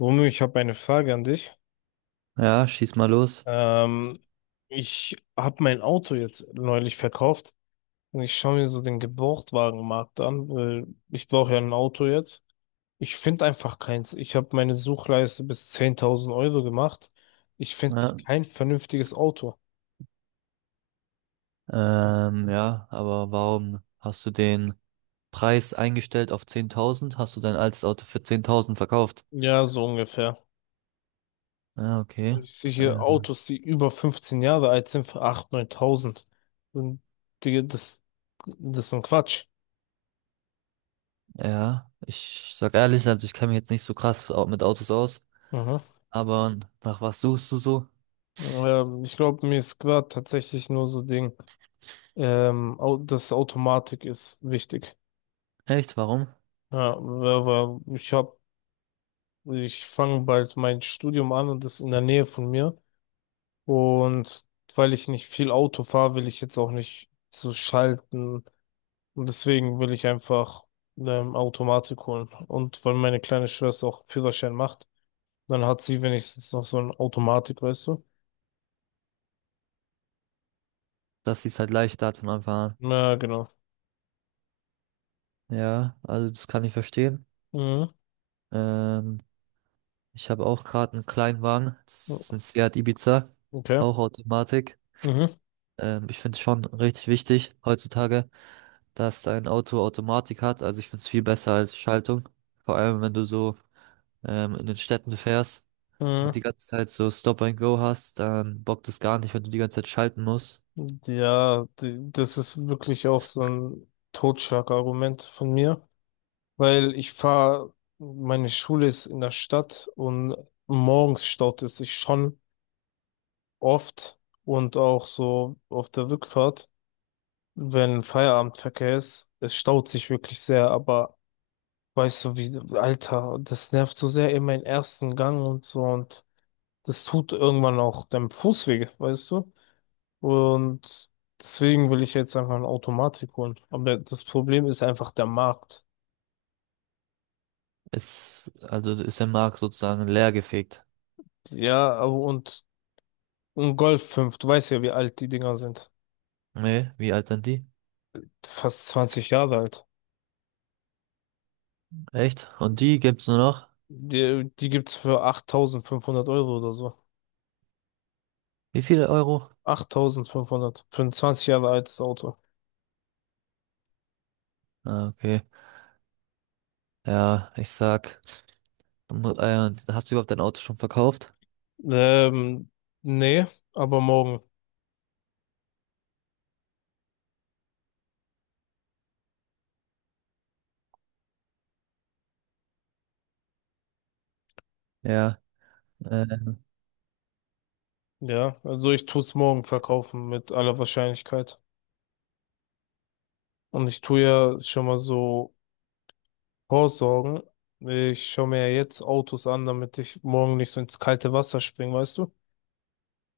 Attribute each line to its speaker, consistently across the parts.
Speaker 1: Romeo, ich habe eine Frage an dich.
Speaker 2: Ja, schieß mal los.
Speaker 1: Ähm, Ich habe mein Auto jetzt neulich verkauft und ich schaue mir so den Gebrauchtwagenmarkt an, weil ich brauche ja ein Auto jetzt. Ich finde einfach keins. Ich habe meine Suchleiste bis 10.000 Euro gemacht. Ich finde
Speaker 2: Ja,
Speaker 1: kein vernünftiges Auto.
Speaker 2: ja, aber warum hast du den Preis eingestellt auf 10.000? Hast du dein altes Auto für 10.000 verkauft?
Speaker 1: Ja, so ungefähr.
Speaker 2: Ja, okay.
Speaker 1: Und ich sehe hier
Speaker 2: Ähm,
Speaker 1: Autos, die über 15 Jahre alt sind, für 8.000, 9.000. Und Digga, das ist so ein Quatsch.
Speaker 2: ja, ich sag ehrlich, also ich kenne mich jetzt nicht so krass mit Autos aus,
Speaker 1: Mhm.
Speaker 2: aber nach was suchst du so?
Speaker 1: Ich glaube, mir ist gerade tatsächlich nur so Ding. Das Automatik ist wichtig.
Speaker 2: Echt, warum?
Speaker 1: Ja, aber ich fange bald mein Studium an und das ist in der Nähe von mir. Und weil ich nicht viel Auto fahre, will ich jetzt auch nicht so schalten. Und deswegen will ich einfach Automatik holen. Und weil meine kleine Schwester auch Führerschein macht, dann hat sie wenigstens noch so eine Automatik, weißt du?
Speaker 2: Dass sie es halt leichter hat von Anfang
Speaker 1: Ja, genau.
Speaker 2: an. Ja, also das kann ich verstehen.
Speaker 1: Mhm.
Speaker 2: Ähm, Ich habe auch gerade einen Kleinwagen, das ist ein Seat Ibiza,
Speaker 1: Okay.
Speaker 2: auch Automatik.
Speaker 1: Mhm.
Speaker 2: Ich finde es schon richtig wichtig heutzutage, dass dein Auto Automatik hat. Also ich finde es viel besser als Schaltung. Vor allem, wenn du so in den Städten fährst und
Speaker 1: Mhm.
Speaker 2: die ganze Zeit so Stop and Go hast, dann bockt es gar nicht, wenn du die ganze Zeit schalten musst.
Speaker 1: Ja, das ist wirklich auch so ein Totschlagargument von mir, weil meine Schule ist in der Stadt und morgens staut es sich schon oft und auch so auf der Rückfahrt, wenn Feierabendverkehr ist, es staut sich wirklich sehr, aber weißt du wie, Alter, das nervt so sehr in meinen ersten Gang und so und das tut irgendwann auch deinem Fuß weh, weißt du? Und deswegen will ich jetzt einfach eine Automatik holen. Aber das Problem ist einfach der Markt.
Speaker 2: Also ist der Markt sozusagen leer gefegt.
Speaker 1: Ja, aber und ein Golf 5 du weißt ja, wie alt die Dinger sind.
Speaker 2: Nee, wie alt sind die?
Speaker 1: Fast zwanzig Jahre alt.
Speaker 2: Echt? Und die gibt's nur noch?
Speaker 1: Die gibt's für 8.500 Euro oder so.
Speaker 2: Wie viele Euro?
Speaker 1: 8.500 für ein 20 Jahre altes Auto.
Speaker 2: Ah, okay. Ja, ich sag, Hast du überhaupt dein Auto schon verkauft?
Speaker 1: Ähm, Nee, aber morgen.
Speaker 2: Ja. Äh,
Speaker 1: Ja, also ich tu's morgen verkaufen mit aller Wahrscheinlichkeit. Und ich tu ja schon mal so vorsorgen. Ich schaue mir ja jetzt Autos an, damit ich morgen nicht so ins kalte Wasser springe, weißt du?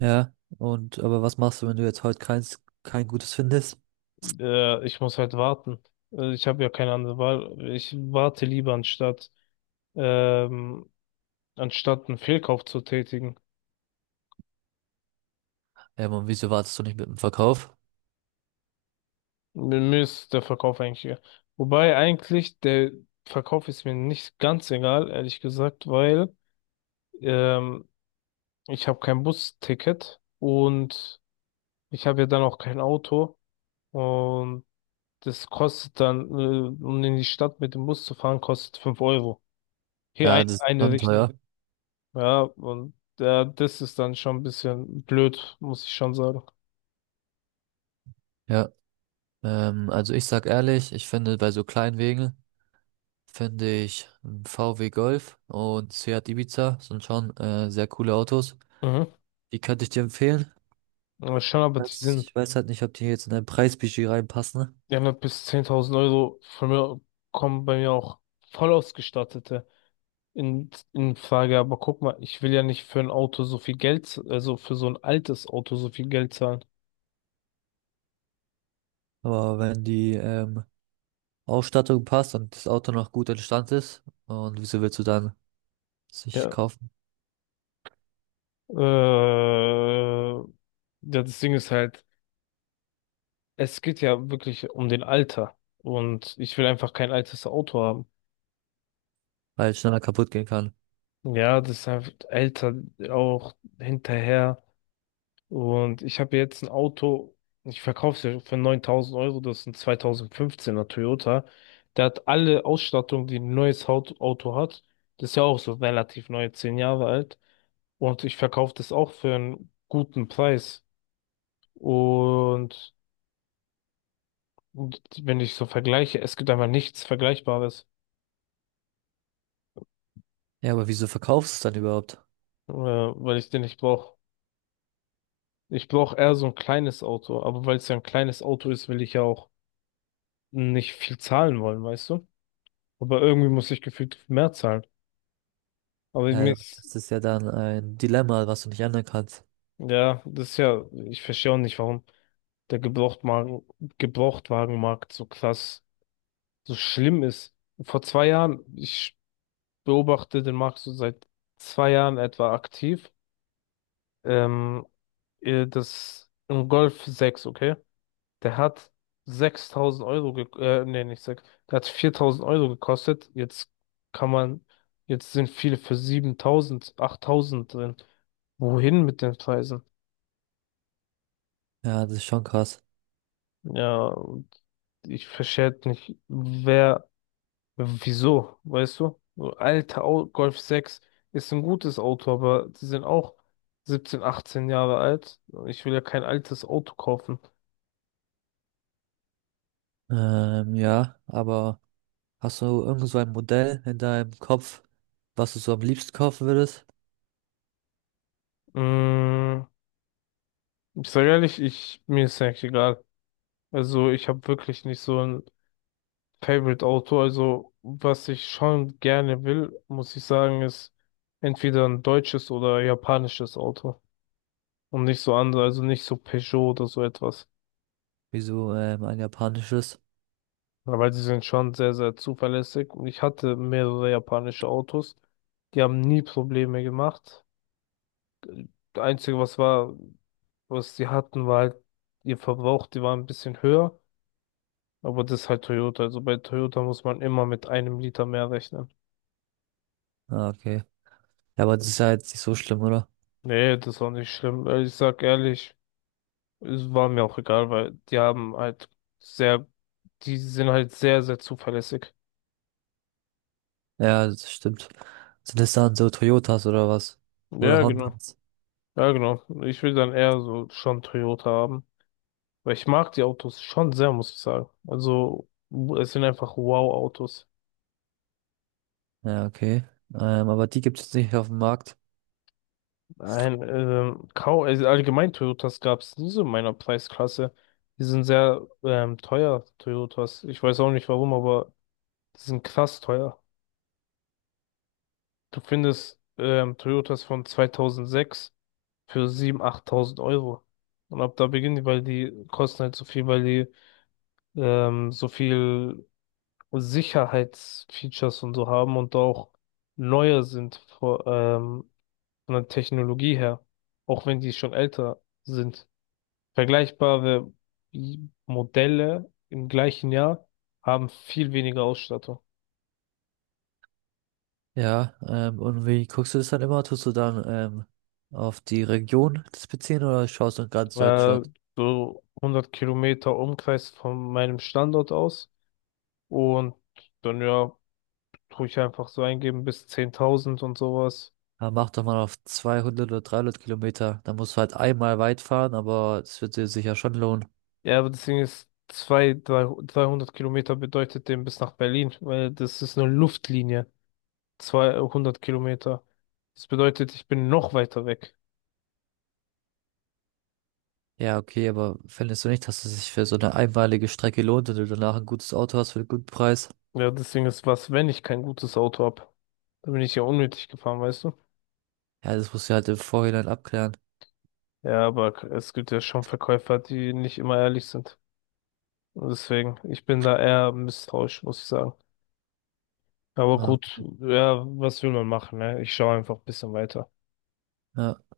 Speaker 2: Ja, aber was machst du, wenn du jetzt heute kein gutes findest?
Speaker 1: Ich muss halt warten. Ich habe ja keine andere Wahl. Ich warte lieber ähm, anstatt einen Fehlkauf zu tätigen.
Speaker 2: Und wieso wartest du nicht mit dem Verkauf?
Speaker 1: Mir ist der Verkauf eigentlich egal. Wobei eigentlich der Verkauf ist mir nicht ganz egal, ehrlich gesagt, weil ähm, ich habe kein Busticket und ich habe ja dann auch kein Auto und das kostet dann, um in die Stadt mit dem Bus zu fahren, kostet 5 Euro. Hier
Speaker 2: Ja, das ist
Speaker 1: eine
Speaker 2: dann teuer.
Speaker 1: Richtung. Ja, und das ist dann schon ein bisschen blöd, muss ich schon sagen.
Speaker 2: Ja. Also ich sag ehrlich, ich finde bei so kleinen Wegen finde ich ein VW Golf und Seat Ibiza sind schon sehr coole Autos.
Speaker 1: Mhm.
Speaker 2: Die könnte ich dir empfehlen.
Speaker 1: Aber schon, aber die sind,
Speaker 2: Ich weiß halt nicht, ob die jetzt in dein Preisbudget reinpassen,
Speaker 1: ja haben ja bis 10.000 Euro von mir, kommen bei mir auch voll ausgestattete in Frage. Aber guck mal, ich will ja nicht für ein Auto so viel Geld, also für so ein altes Auto so viel Geld zahlen.
Speaker 2: aber wenn die Ausstattung passt und das Auto noch gut in Stand ist, und wieso willst du dann sich
Speaker 1: Ja.
Speaker 2: kaufen,
Speaker 1: Äh, ja, das Ding ist halt, es geht ja wirklich um den Alter. Und ich will einfach kein altes Auto haben.
Speaker 2: weil es schneller kaputt gehen kann?
Speaker 1: Ja, das ist einfach älter auch hinterher. Und ich habe jetzt ein Auto, ich verkaufe es ja für 9.000 Euro, das ist ein 2015er Toyota. Der hat alle Ausstattung, die ein neues Auto hat. Das ist ja auch so relativ neu, 10 Jahre alt. Und ich verkaufe das auch für einen guten Preis. Und, und wenn ich so vergleiche, es gibt einfach nichts Vergleichbares.
Speaker 2: Ja, aber wieso verkaufst du es dann überhaupt?
Speaker 1: Ja, weil ich den nicht brauche. Ich brauche eher so ein kleines Auto, aber weil es ja ein kleines Auto ist, will ich ja auch nicht viel zahlen wollen, weißt du? Aber irgendwie muss ich gefühlt mehr zahlen. Aber mir
Speaker 2: Ja,
Speaker 1: ist,
Speaker 2: das ist ja dann ein Dilemma, was du nicht ändern kannst.
Speaker 1: ja, das ist ja, ich verstehe auch nicht, warum der Gebrauchtwagen, Gebrauchtwagenmarkt so krass, so schlimm ist. Vor zwei Jahren, ich beobachte den Markt so seit zwei Jahren etwa aktiv, ähm, das ein Golf 6 okay? Der hat 6000 Euro, ge nee, nicht 6, der hat 4.000 Euro gekostet. Kann man, jetzt sind viele für 7.000 8.000 drin. Wohin mit den Preisen?
Speaker 2: Ja, das ist schon krass.
Speaker 1: Ja, und ich verstehe halt nicht, wieso, weißt du? So Alter, Golf 6 ist ein gutes Auto, aber die sind auch 17 18 Jahre alt. Ich will ja kein altes Auto kaufen.
Speaker 2: Ja, aber hast du irgend so ein Modell in deinem Kopf, was du so am liebsten kaufen würdest?
Speaker 1: Mm, ich sage ehrlich, mir ist ja eigentlich egal. Also ich habe wirklich nicht so ein Favorite-Auto. Also was ich schon gerne will, muss ich sagen, ist entweder ein deutsches oder japanisches Auto. Und nicht so andere, also nicht so Peugeot oder so etwas.
Speaker 2: Wieso ein japanisches?
Speaker 1: Weil sie sind schon sehr, sehr zuverlässig. Und ich hatte mehrere japanische Autos. Die haben nie Probleme gemacht. Das Einzige, was war, was sie hatten, war halt ihr Verbrauch, die war ein bisschen höher. Aber das ist halt Toyota. Also bei Toyota muss man immer mit einem Liter mehr rechnen.
Speaker 2: Ah, okay. Ja, aber das ist ja jetzt nicht so schlimm, oder?
Speaker 1: Nee, das ist auch nicht schlimm. Ich sag ehrlich, es war mir auch egal, weil die haben halt sehr, die sind halt sehr, sehr zuverlässig.
Speaker 2: Ja, das stimmt. Sind das dann so Toyotas oder was? Oder
Speaker 1: Ja, genau.
Speaker 2: Hondas?
Speaker 1: Ja, genau. Ich will dann eher so schon Toyota haben. Weil ich mag die Autos schon sehr, muss ich sagen. Also, es sind einfach Wow-Autos.
Speaker 2: Ja, okay. Aber die gibt es nicht auf dem Markt.
Speaker 1: Nein, kaum, also allgemein Toyotas gab es nie so in meiner Preisklasse. Die sind sehr teuer, Toyotas. Ich weiß auch nicht warum, aber die sind krass teuer. Du findest Toyotas von 2006 für 7.000, 8.000 Euro. Und ab da beginnen die, weil die kosten halt so viel, weil die so viel Sicherheitsfeatures und so haben und auch neuer sind, von der Technologie her. Auch wenn die schon älter sind. Vergleichbare Modelle im gleichen Jahr haben viel weniger Ausstattung.
Speaker 2: Ja, und wie guckst du das dann immer? Tust du dann auf die Region das beziehen oder schaust du in ganz
Speaker 1: Äh,
Speaker 2: Deutschland?
Speaker 1: so 100 Kilometer Umkreis von meinem Standort aus. Und dann ja, tue ich einfach so eingeben bis 10.000 und sowas.
Speaker 2: Ja, mach doch mal auf 200 oder 300 Kilometer. Dann musst du halt einmal weit fahren, aber es wird dir sicher schon lohnen.
Speaker 1: Ja, aber deswegen ist 300 Kilometer bedeutet dem bis nach Berlin, weil das ist eine Luftlinie. 200 Kilometer. Das bedeutet, ich bin noch weiter weg.
Speaker 2: Ja, okay, aber findest du nicht, dass es sich für so eine einmalige Strecke lohnt und du danach ein gutes Auto hast für einen guten Preis?
Speaker 1: Ja, deswegen ist was, wenn ich kein gutes Auto hab, dann bin ich ja unnötig gefahren, weißt du?
Speaker 2: Ja, das musst du halt im Vorhinein abklären.
Speaker 1: Ja, aber es gibt ja schon Verkäufer, die nicht immer ehrlich sind. Und deswegen, ich bin da eher misstrauisch, muss ich sagen. Aber
Speaker 2: Ja,
Speaker 1: gut, ja, was will man machen, ne? Ich schaue einfach ein bisschen weiter.
Speaker 2: ja.